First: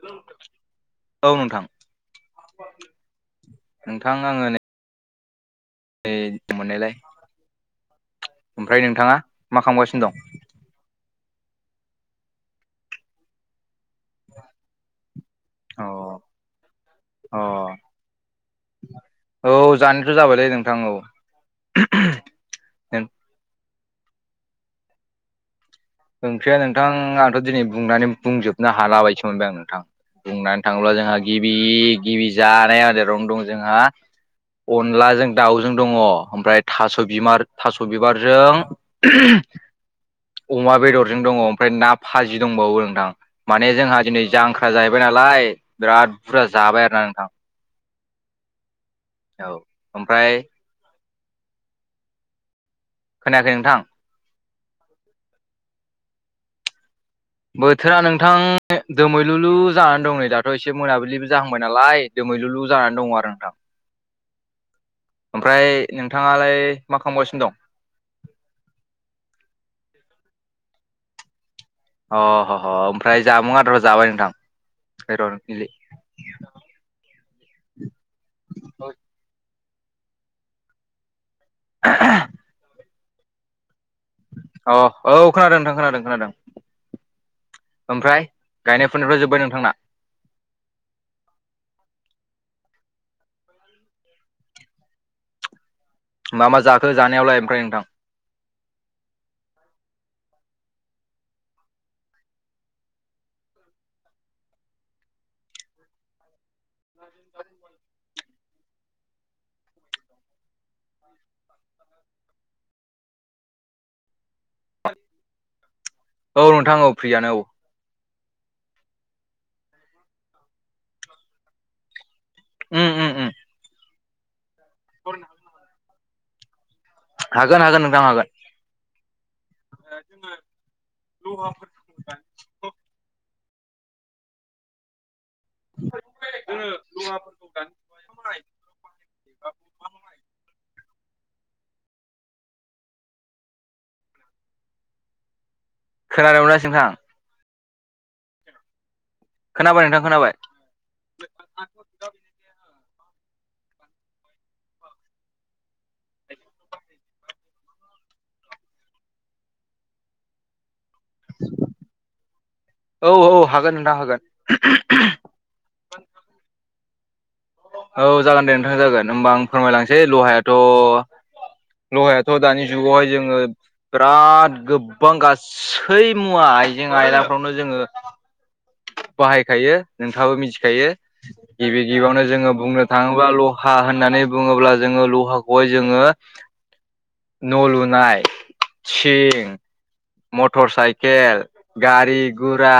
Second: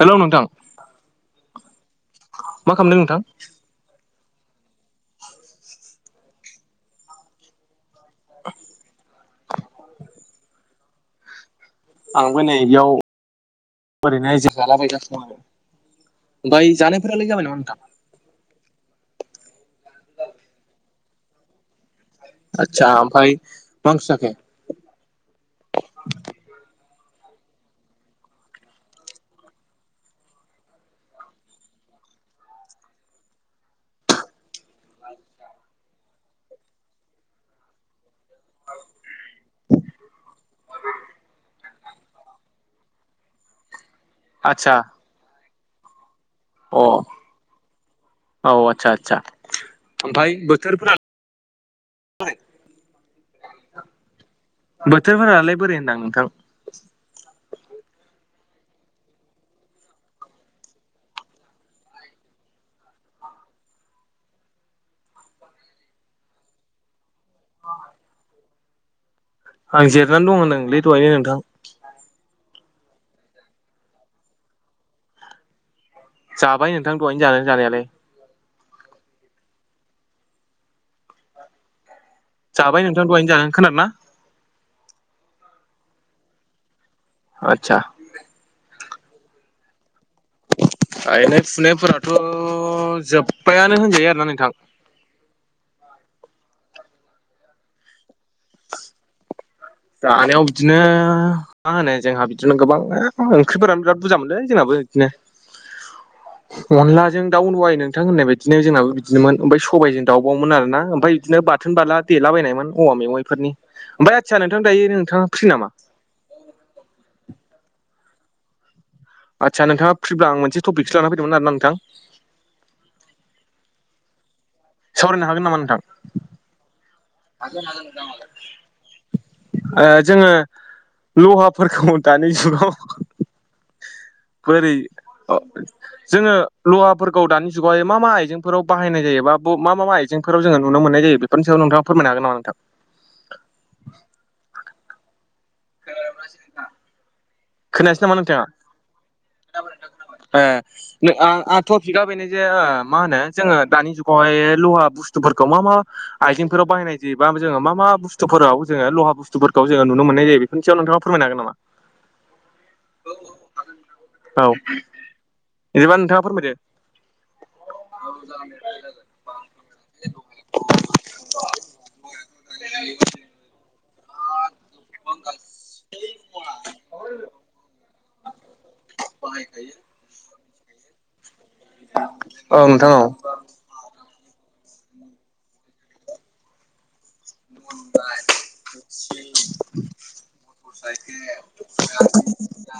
Hello नोंथां औ नोंथां। मा खामदों नोंथां? नोंथां आङो नै नै मोननायलाय ओमफ्राय नोंथाङा मा खामगासिनो दं? आंबो नै बेयाव ओरैनो आयजो जालाबायगासिनो दं अ आरो ओमफाय जानायफोरालाय अ जाबाय नामा नोंथां? औ जानोथ' जाबायलै नोंथां औ। आतसा ओमफाय मा ओंख्रि जाखो? ओंख्रिया नोंथां आंथ' दिनै बुंनानै बुंजोबनो हालाबायदिसो मोनबाय आं नोंथां। बुंनानै थाङोब्ला जोंहा गिबि गिबि जानाय आदारावनो दं जोंहा अनलाजों दाउजों दङ' ओमफ्राय थास' बिमार थास' बिबारजों [inaudible] अमा बेदरजों दङ' ओमफाय ना भाजि दंबावो नोंथां माने जोंहा दिनै जांख्रा आदसा जाहैबाय नालाय लाय बिराद बुरजा अ जाबाय आरोना नोंथां। औ आतसा आतसा औ ओमफ्राय ओमफाय बोथोरफोरालाय [unintelligible] खोनायाखै नोंथां? बोथोरफोरालाय बोरै होनदांआं नोंथां? बोथोरा नोंथां दोमैलुलु जानानै दं नै दाथ' एसे मोनाबिलिबो जाहांबाय नालाय। दोमैलुलु जानानै दङ' आरो। [inaudible] ओमफ्राय नोंथाङालाय मा खामगासिनो दं? आं जिरनानै दं होनदोंलै दहायनो नोंथां? अ ह ह ओमफ्राय जामुं आदार ल' जाबाय नोंथां ओइ र' जाबाय नोंथां दहायनो जाबखय जानायालाय जाबाय नोंथां दहाय जागोन खोनाना? अ औ खोनादों नोंथां खोनादों खोनादों। आतसा। ओमफ्राय गायनाय फुनायफ्रा जोब्बाय नोंथां? गायनाय फुनायफोराथ' जोब्बायानो होनजायो आरोना नोंथां। मा मा जाखो जानायावलाय ओमफ्राय नोंथां? जानायाव बिदिनो मा होनो जोंहा बिदिनो गोबां ओंख्रिफोरानो बिराद बुरजा मोनलै जोंनाबो बिदिनो। अनलाजों दाउ दहाय नोंथां होननाय बादि बिदिनो जोंनाबो बिदिनोमोन ओमफ्राय सबायजों दावउबावोमोन आरो ना ओमफ्राय बिदिनो बाथोन बाला देलाबायनायमोन औवा मेवाइफोरनि। ओमफ्राय आदसा नोंथां दायो नोंथाङा फ्रि नामा? औ नोंथां औ फ्रियानो औ। आदसा नोंथाङा फ्रिब्ला आं मोनसेटपिकसो लानानै फैदोंमोन आरो ना नोंथां ओम ओम। सावरायनो हागोन नामा नोंथां हागोन हागोन नोंथां हागोन [unintelligible] जोङो लहाफोरखौ दानि जुगाव बोरै अ जोङो लहाफोरखौ दानि जुगावहाय मा मा आइजेंफोराव बाहायनाय जायोबा मा मा आइजेंफोराव जोङो। नुनो मोननाय ज बेफोरनि सायाव नोंथा फोरनो हागोन नामा नोंथां? खोनादों नोंथां खोनायासै नामा नोंथाङा खोनाबाय नोंथां खोनाबाय ए टपिकआ बेनो जे मा होनो जोङो दानि जुगावहाय लहा बुस्थुफोरखौ मा मा आइजेंफोराव बाहायनाय जायोबा जो मा मा बस्थुावो लहा बुस्थुफोरखौ जोङो नु मोननाय जायो बे खनसे नोंथाङ फोरमाय हागोनामा औ औ हागोन नोंथां हागोन बिदिबा नोंथाङा फोरमायदो औ जागोन दे नोंथां जागोन होमबा आं फोरमायलांसै लहायाथ' लहायाथ' दानि जुगावहाय जोङो बिराद गोबां गासै मुवा आइजें आयलाफ्रावनो जोङो बाहायखायो नोंथाङाबो मिथिखायो गिबि गिबियावनो जोङो औ बुंनो नोंथां औ थाङोब ल' हा होननानै बुङोब्ला जोङो लहाखौहाय जोङो न' लुनाय सिं मटर साइकेल गारि गुरा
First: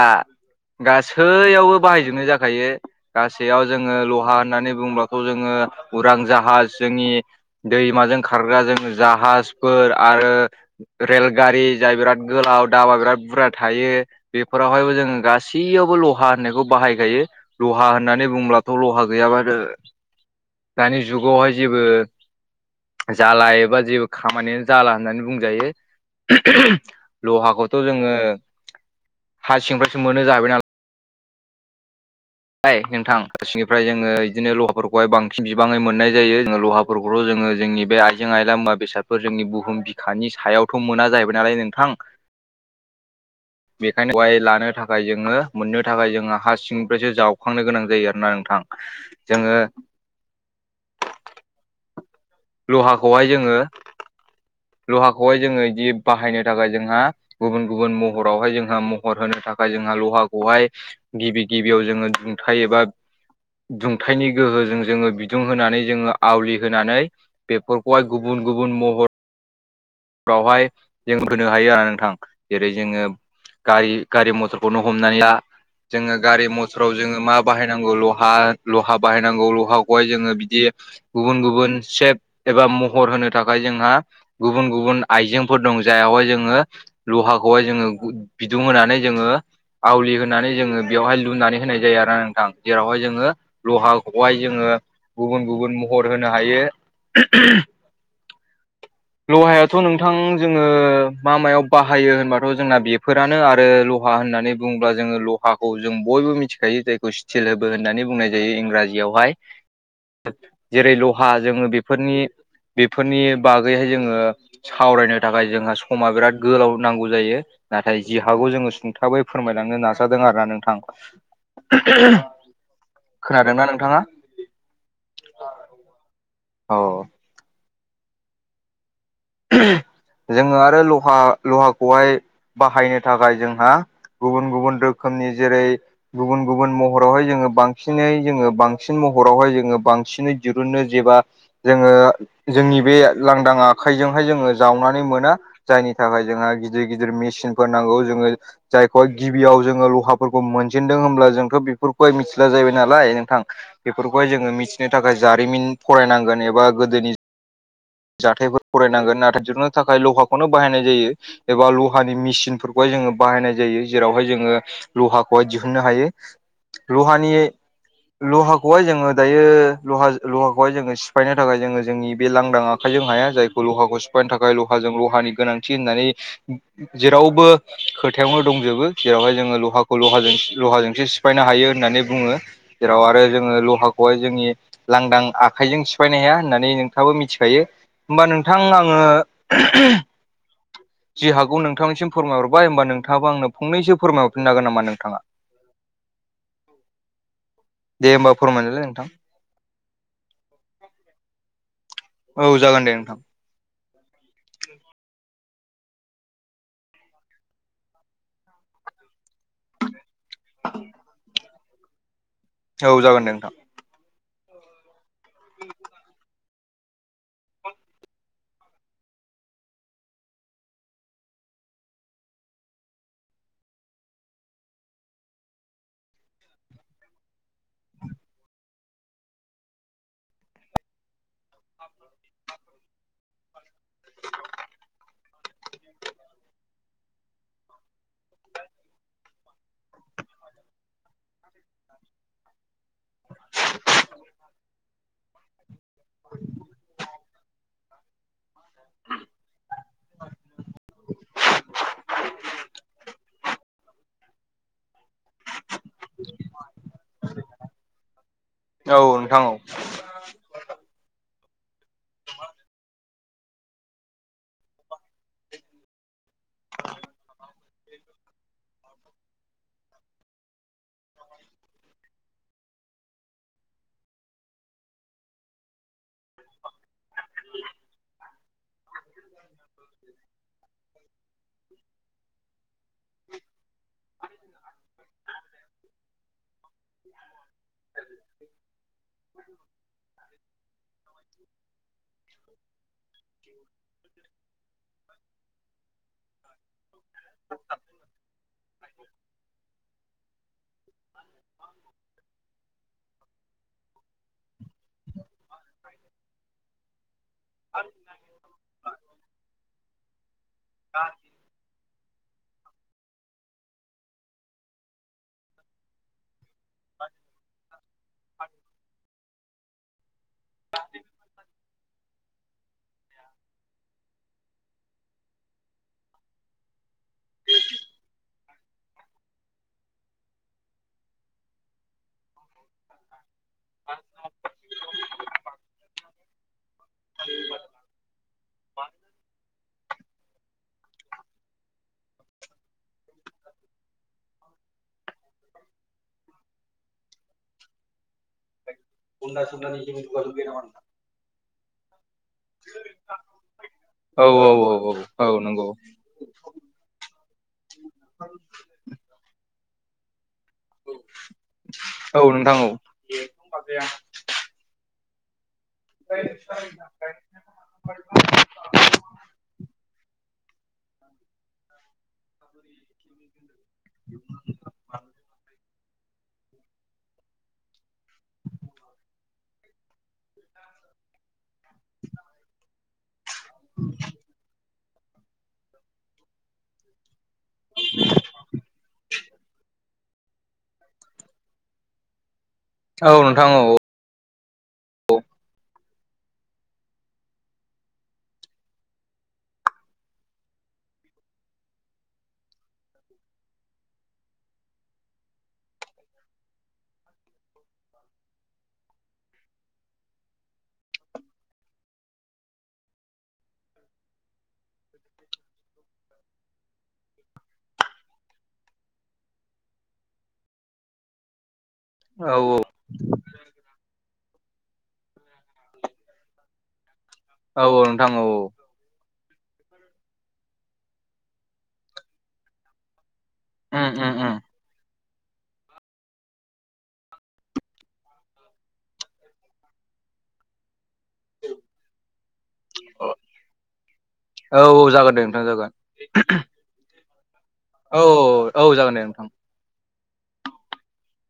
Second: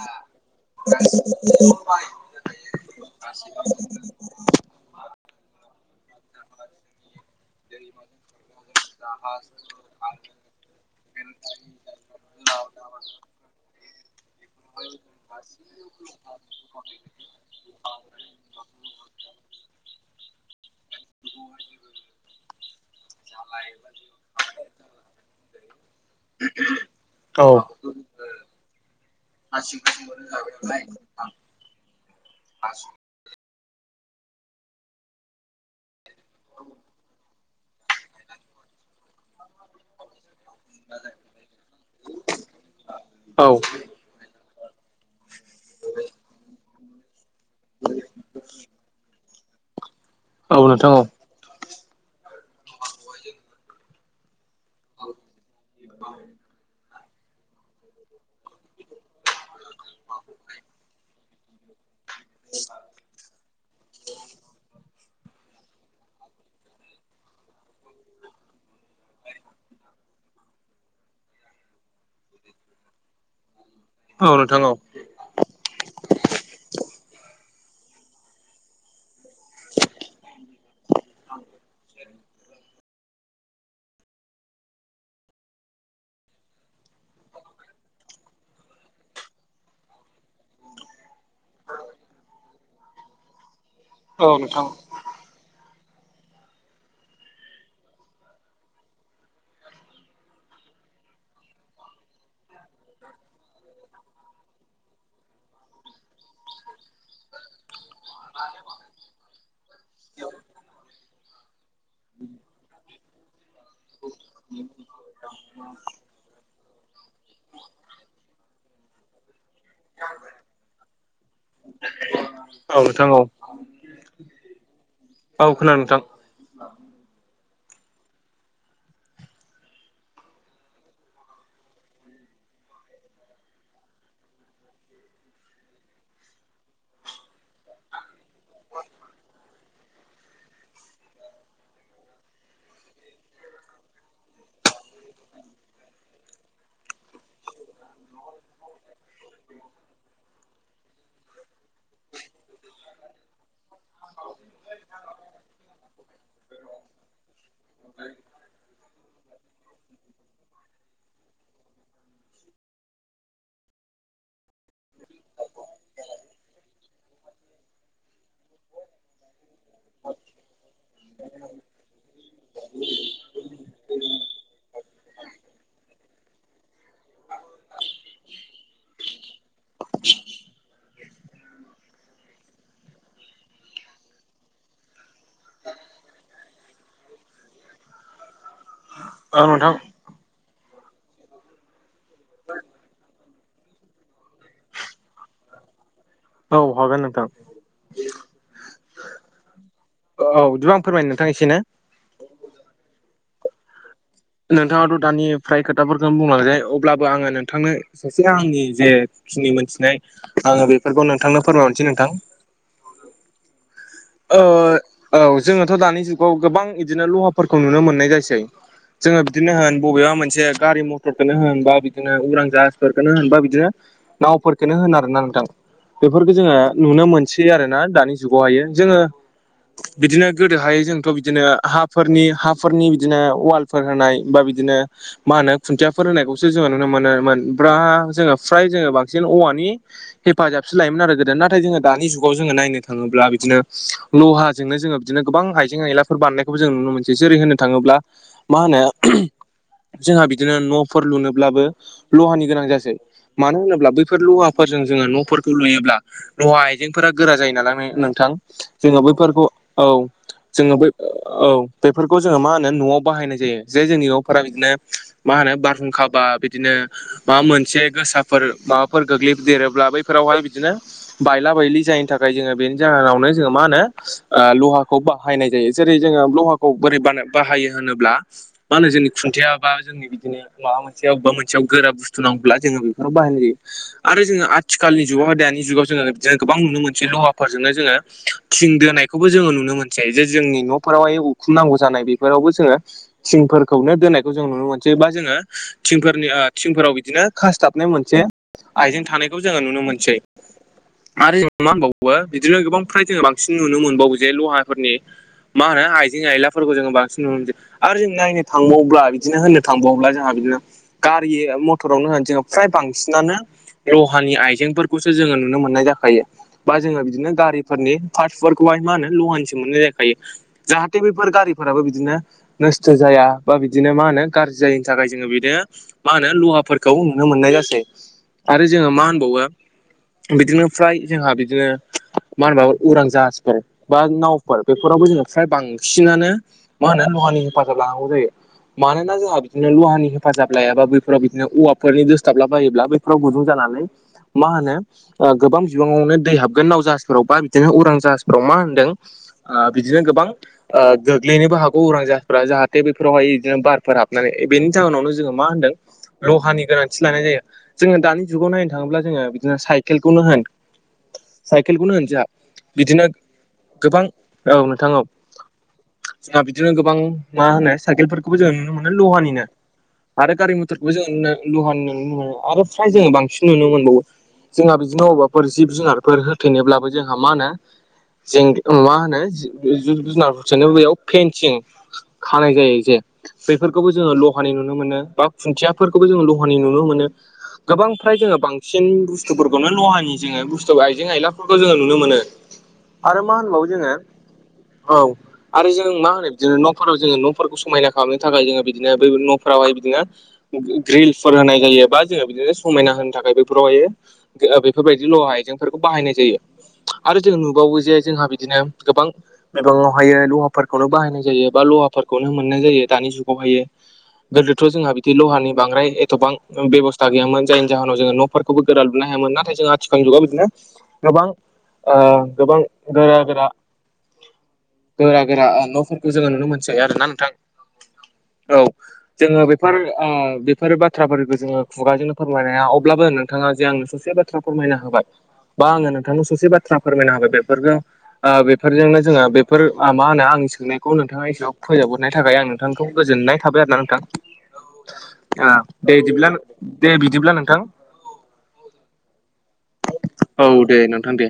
गासैयावबो बाहायजोबनाय जाखायो गासैयाव जोङो लहा होननानै बुंब्ला खौ जोङो उरां जाहाज जोंनि दैमाजों खारग्रा जों जाहाजफोर आरो रेलगारि जाय बिराद गोलाव दाबा बिराद बुरजा थायो बेफोरावहायबो जोङो गासैयावबो लहा होननायखौ बाहायगोन लहा होननानै बुंब्लाथ' लहा गैयाबा दानि जुगावहाय जेबो जाला एबा जेबो खामानियानो जाला होननानै बुंजायो औ लहाखौथ' जोङो हा सिंनिफ्रायसो मोनो जाहैबाय आसिाब इ नोंथां ग सिनिफ्राय जोङो बिदिनो लहाफोरखौहाय बांसिन बिबाङै मोननाय जायो जोङो लहाफोरखौथ' जोङो जोंनि बे आइ जों आइला मुवा बेसादफोर जोंनि बुहुम बिखानि सायावथ' मोना जाहैबाय नालाय नोंथां औ बेखायनो बेाय लानो थाखाय जोङो मोननो थाखाय जोङो हा सिंनिफ्रायसो जाव सखांनो गोनां जायो आरोोना नोंथां जोङो औ नोंथां औ लहाखौहाय जोङो लहाखौहाय जोङो बिदि बाहायनो थाखाय जोंहा गुबुन गुबुन महरावहाय जोंहा महर होनो थाखाय जोंहा लहाखौहाय गिबि गिबियाव जोङो दुंथाय एबा दुंथायनि गोहोजों जोङो बि दुं होनानै जोङो आवलि होननानै गुबन गुबुन महर फ्रावहाय जों होनो हायो आरो नोंथां जेरै जोङो गारि औ गारि नोंथां औ मथरखौनो हम हमनानै ला जोङो गारि मथराव जोङो मा बाहायनांगौ लहा लहा बाहायनांगौ लहाखौहाय जोङो बि दि गुबुन गुबुन सेब एबा महर होनो थाखाय जोंहा गुबुन गुबुन आइजेंफोर दं जाय यावहाय जोङो लहाखौहाय जोङो बिदुं होनानै जोङो आवलि होनानै जोङो बेवहाय लुनानै होनाय जायो आरो ना नोंथां जेरावहाय जोङो लहा औ खौहाय नोंथां जोङो गुबुन गुबुन महर होनो हायो लहायाथ' नोंथां जोङो मा मायाव बाहायो होनबाथ' जोंना बेफोरानो आरो लहा होननानै बुङोब्ला जोङो लहाखौ जों बयबो मिथिखायो जायखौ [unintelligible] होननानै बुंनाय जायो इंराजियावहाय जेरै लहा जोङो बेफोरनि बेफोरनि बागैहाय सावरायनो थाखाय जोंहा सम मा बिराद गोलाव नांगौ जायो नाथाय जि हागौ जोङो सुंथाबै फोरमायलांनो नाजादों आरोना नोंथां औ नोंथां खोनादोंना नोंथाङा औ खोनादों नोंथां औ जोङो आरो लहा लहाखौहाय बाहायनो थाखाय जोंहा गुबुन गुबुन रोखोमनि जेरै गुबुन गुबुन महरावहाय जोङो बांसिनै जोङो बांसिन महरावहाय जोङो बांसिनै दिरुनो जेबा जोङो जोंनि बे लांदाङा खाइजोंहाय जोङो जावनानै मोना जायनि थाखाय जोंहा गिदिर गिदिर मेसिनफोर नांगौ जोङो जायखौहाय गिबियाव जोङो लहाफोरखौ मोनजेनदों होमब्ला जोंथ बिब फोरखौहाय मिथिला जाहैबाय नालाय नोंथां बेफोरखौहाय जोङो मिथिनो थाखाय जारिमिन फरायनांगोन एबा गोदोनि जाथायफोर फरायनांगोन नाथाय दिरुननो थाखाय लहाखौनो बाहायनाय जायो एबा लहानि मेसिनफोरखौहाय जोङो बाहायनाय जायो जेरावहाय जोङो लहाखौहाय दिहुननो हायो लहानि लहाखौहाय जोङो दायो लहा लहाखौहाय जोङो सिफायनो थाखाय जोङो जोंनि बे लांदां आ खायजों हाया जायखौ लहाखौ सिफायनो थाखाय लहाजों लहानि गोनांथि होननानै जेरावबो खोथायावनो दंजोबो जेरावहाय जोङो लहाखौ लाहाजों लहाजोंसो सिफायनो हायो होननानै बुङो जेराव आरो जोङो लहाखौहाय जोंनि लांदां आखाइजों सिफायनो हाया होननानै नोंथाङाबो मि थिखायो होमबा नोंथां आङो औ नोंथां जि हागौ नोंथांनिसिम फोरमाय हरबाय होनबा नोंथाङाबो आंनो फंनैसो फोरमायहरफिननो हागोन नामा नोंथाङा औ हागोन नोंथां दे होमबा फोरमायनायलाय नोंथां औ बिदिबा आं फोरमायनो नोंथां एसे ना औ जागोन दे नोंथां नोंथाङाथ' दानि फ्राय खोथाफोरखौनो बुंलांजोबाय अब्लाबो आङो नोंथांनो सासे आंनि जे खिनि मोनथिनाय आङो बेफोरखौ नोंथांनो फोरमायहरनोसै नोंथां औ जागोन नोंथां ओ औ जोङोथ' दानि जुगाव गोबां बिदिनो लहाफोरखौ नुनो मोननाय जासै जोङो बिदिनो होन बबेबा मोनसे गारि मथरखौनो होनबा बिदिनो उरां जाहाजफोरखौनो होन बा बिदिनो नावफोरखोनो होन आरोना नोंथां बेफोरखौ जोङो नुनो मोनसै आरोना दानि जुगावहायो जोङो बिदिनो गोदोहाय जोंथ' बिदिनो हाफोरनि हाफोरनि बिदिनो वाल फोर होनाय बा बिदिनो मा होनो खुन्थियाफोर होनायखौसो जोङो नुनो मोनो मोन बा जोङो फ्राय जोङो बांसिन औवानि हेफाजाबसो लायोमोन आरो गोदो नाथाय जोङो दानि जुगाव जोङो नायनो थाङोब्ला बिदिनो लहाजोंनो जोङो बिदिनो गोबां आइजें आयलाफोर बानायनायखौबो जों नुनो मोनसै जेरै होनो थाङोब्ला मा होनो जोंहा बिदिनो न'फोर लुनोब्लाबो लहानि गोनां जासै मानो होनोब्ला बैफोर लहाफोरजों जोङो न'फोरखौ लुयोब्ला नवा आइजेंफोरा गोरा जायो नालाय नोंथां औ जोङो नोंथां बैफोरखौ औ जोङो बै औ बेफोरखौ जोङो मा होनो न'आव बाहायनाय जायो जे जोंनि न'फोरा बिदिनो मा होनो बारहुंखाबा बिदिनो माबा मोनसे गोसाफोर माबाफोर गोग्लैदेरोब्ला बैफोरावहाय बिदिनो बायला बायलि जायैनि थाखाय जोङो बेनि जाहोनावनो जों मा होनो लहाखौ बाहायनाय जायो जेरै जोङो लहाखौ बोरै बा बाहायो होनोब्ला मा होनो जोंनि खुन्थिया बा जोंनि बिदिनो माबा मोनसे बा मोनसेयाव गोरा बुस्थु नांगौब्ला जोङो बेफोरखौ बाहायनाय जायो आरो जोङो आथिखालनि जुगाव दानि जुगाव जोङो गोबां नुनो मोनसै लहाफोरजोंनो जोङो थिं दोनायखौबो जोङो नुनो मोनसै जे जोंनि न'फोरावहाय उखुम नांगौ जानाय बेफोरावबो जोङो थिंफोरखौनो दोननायखौ जों नुनो मोनसै बा जोङो थिंफोरनि थिंफोराव बिदिनो खासथाबनाय मोनसे आइजें थानाय जों नुनो मोनसै आरो होनबा मा होनबावो बिदिनो गोबां फ्राय जोङो बांसिन नुनो मोनबावो जों लहाफोरनि मा होनो आइजें आयलाफोरखौ जोङो बांसिन नुनो मोनो आरो जों नायनो थांबावब्ला बिदिनो होननो थांबावोब्ला जोंहा बिदिनो मथरावनो होनानै जोङो फ्राय बांसिनानो लहानि आइजेंफोरखौसो जोङो नुनो मोननाय जाखायो बा जोङो बिदिनो गारिफोरनि पार्टफोरखौहाय मा होनो लहानिसो मोननाय जाखायो जाहाथे बेफोर गारिफोराबो बिदिनो नस्थ' जाया बा बिदिनो मा होनो गाज्रि जायिनि थाखाय जोङो बिदिनो मा होनो लहाफोरखौ नुनो मोननाय जासै आरो जोङो मा होनबावो बिदिनो फ्राय जोंहा बिदिनो मा होनबा उरां जाहाजफोर बा नावफोर बेफोरावबो जोङो फ्राय बांसिनानो मा होनो लहानि हेफाजाब लानांगौ जायो मानोना जोंहा बिदिनो लहानि हेफाजाब लायाबा बैफोराव बिदिनो औवाफोरनि दोसथाबलाबायोब्ला बैफोराव गुदुं जानानै मा होनो गोबां बिबाङावनो दै हाबगोन नाव जाहाजफोराव बा बिदिनो उरां जाहाजफोराव मा होनदों खुनदा ओ सुनदानि बिदिनो जेबो गोबां गोनांथि गैलिया ओ गोग्लैनोबो हागौ उरां जाहा फोरा जाहाथे बेफोरावहाय बिदिनो बारफोर औ हाबनानै औ बेनि औ जाहोनावनो औ जोङो मा नंगौ होनदों लहानि गोनांथि लानाय जायो जोङो दानि जुगाव नायनो थाङोब्ला जोङो बिदिनो साइकेलखौनो होन औ खेलखौनो होनजाया नोंथां औ बिदिनो गोबां औ नोंथां औ जोंहा बिदिनो गोबां मा होनो साइकेल फोरखौबो जोङो नुनो मोनो लहानिनो आरो गारि मथरखौबो जों लहानि नुनो मोनो आरो फ्राय जोङो बांसिन नुनो मोनबावो जोंहा बिदिनो अबेबाफोर जिब जुनारफोर हो थैनोब्लाबो जोंहा मा होनो जें मा होनो जिब जुनारफोर होथेनो बेयाव पेन्सिं खानाय जायो जे बेफोरखौबो जोङो लहानि नुनो मोनो बा खुन्थियाफोरखौबो जोङो दहानि नुनो मोनो गोबां फ्राय जोङो बांसिन बुस्थुफोरखौनो लहानि जोङो बुस्थु आइजें आइला जोङो नुनो मोनो औ आरो मा नोंथां औ होनबावो जोङो औ आरो जों मा होनो बिदिनो न'फोराव जोङो न'फोरखौ समायना खालामनो थाखाय जोङो बिदिनो बै न'फोरावहाय बिदिनो ग्रिलफोर होनाय जायो बा जोङो बिदिनो समायना होनो थाखाय बेैफोरावहायो बेफोरबायदि ल' आइजेंफोरखौ बाहायनाय जायो आरो जों नुबावो जे जोंहा बिदिनो गोबां बिबाङावहायो ल'हाफोरखौनो बाहायनाय जायो बा ल'हाफोरखौनो मोननाय जायो दानि जुगावहायो गोदोथ' जोंहा बिदि ल'हानि बांद्राय एथ'बां बेबस्था गैयामोन जायनि जाहोनाव जोङो न' फोरखौबो गोरा लुनो हायामोन नाथाय जों आथिखाल जुगाव बिदिनो गोबां औ गोबां औ। गोरा गोरा गोरा गोरा न'फोरखौ जोङो नुनो मोनसै आरोना नोंथां औ-औ नोंथां औ-औ औ जोङो बेफोर बेफोरो बाथ्राफोरखौ जोङो खुगाजोंनो फोरमायनो हाया अब्लाबो नोंथाङा जे उम आंनो उम ससे उम बाथ्रा फोरमायनो होबाय बा आङो नोंथांनाव ससे बाथ्रा फोरमायना होबाय बेफोरजों आ बेफोरजोंनो जोङो बेफोर मा होनो आंनि सोंनाय खौ नोंथाङा एसेआव फोजोबहरनाय थाबाय आं नोंथांखौ गोजोननाय थाबाय आरो ना नोंथां औ औ जागोन दे नोंथां ओ जागोन दे दिब्ला दे बिदिब्ला नोंथां औ-औ-औ-औ जागोन दे नोंथां औ दे नोंथां दे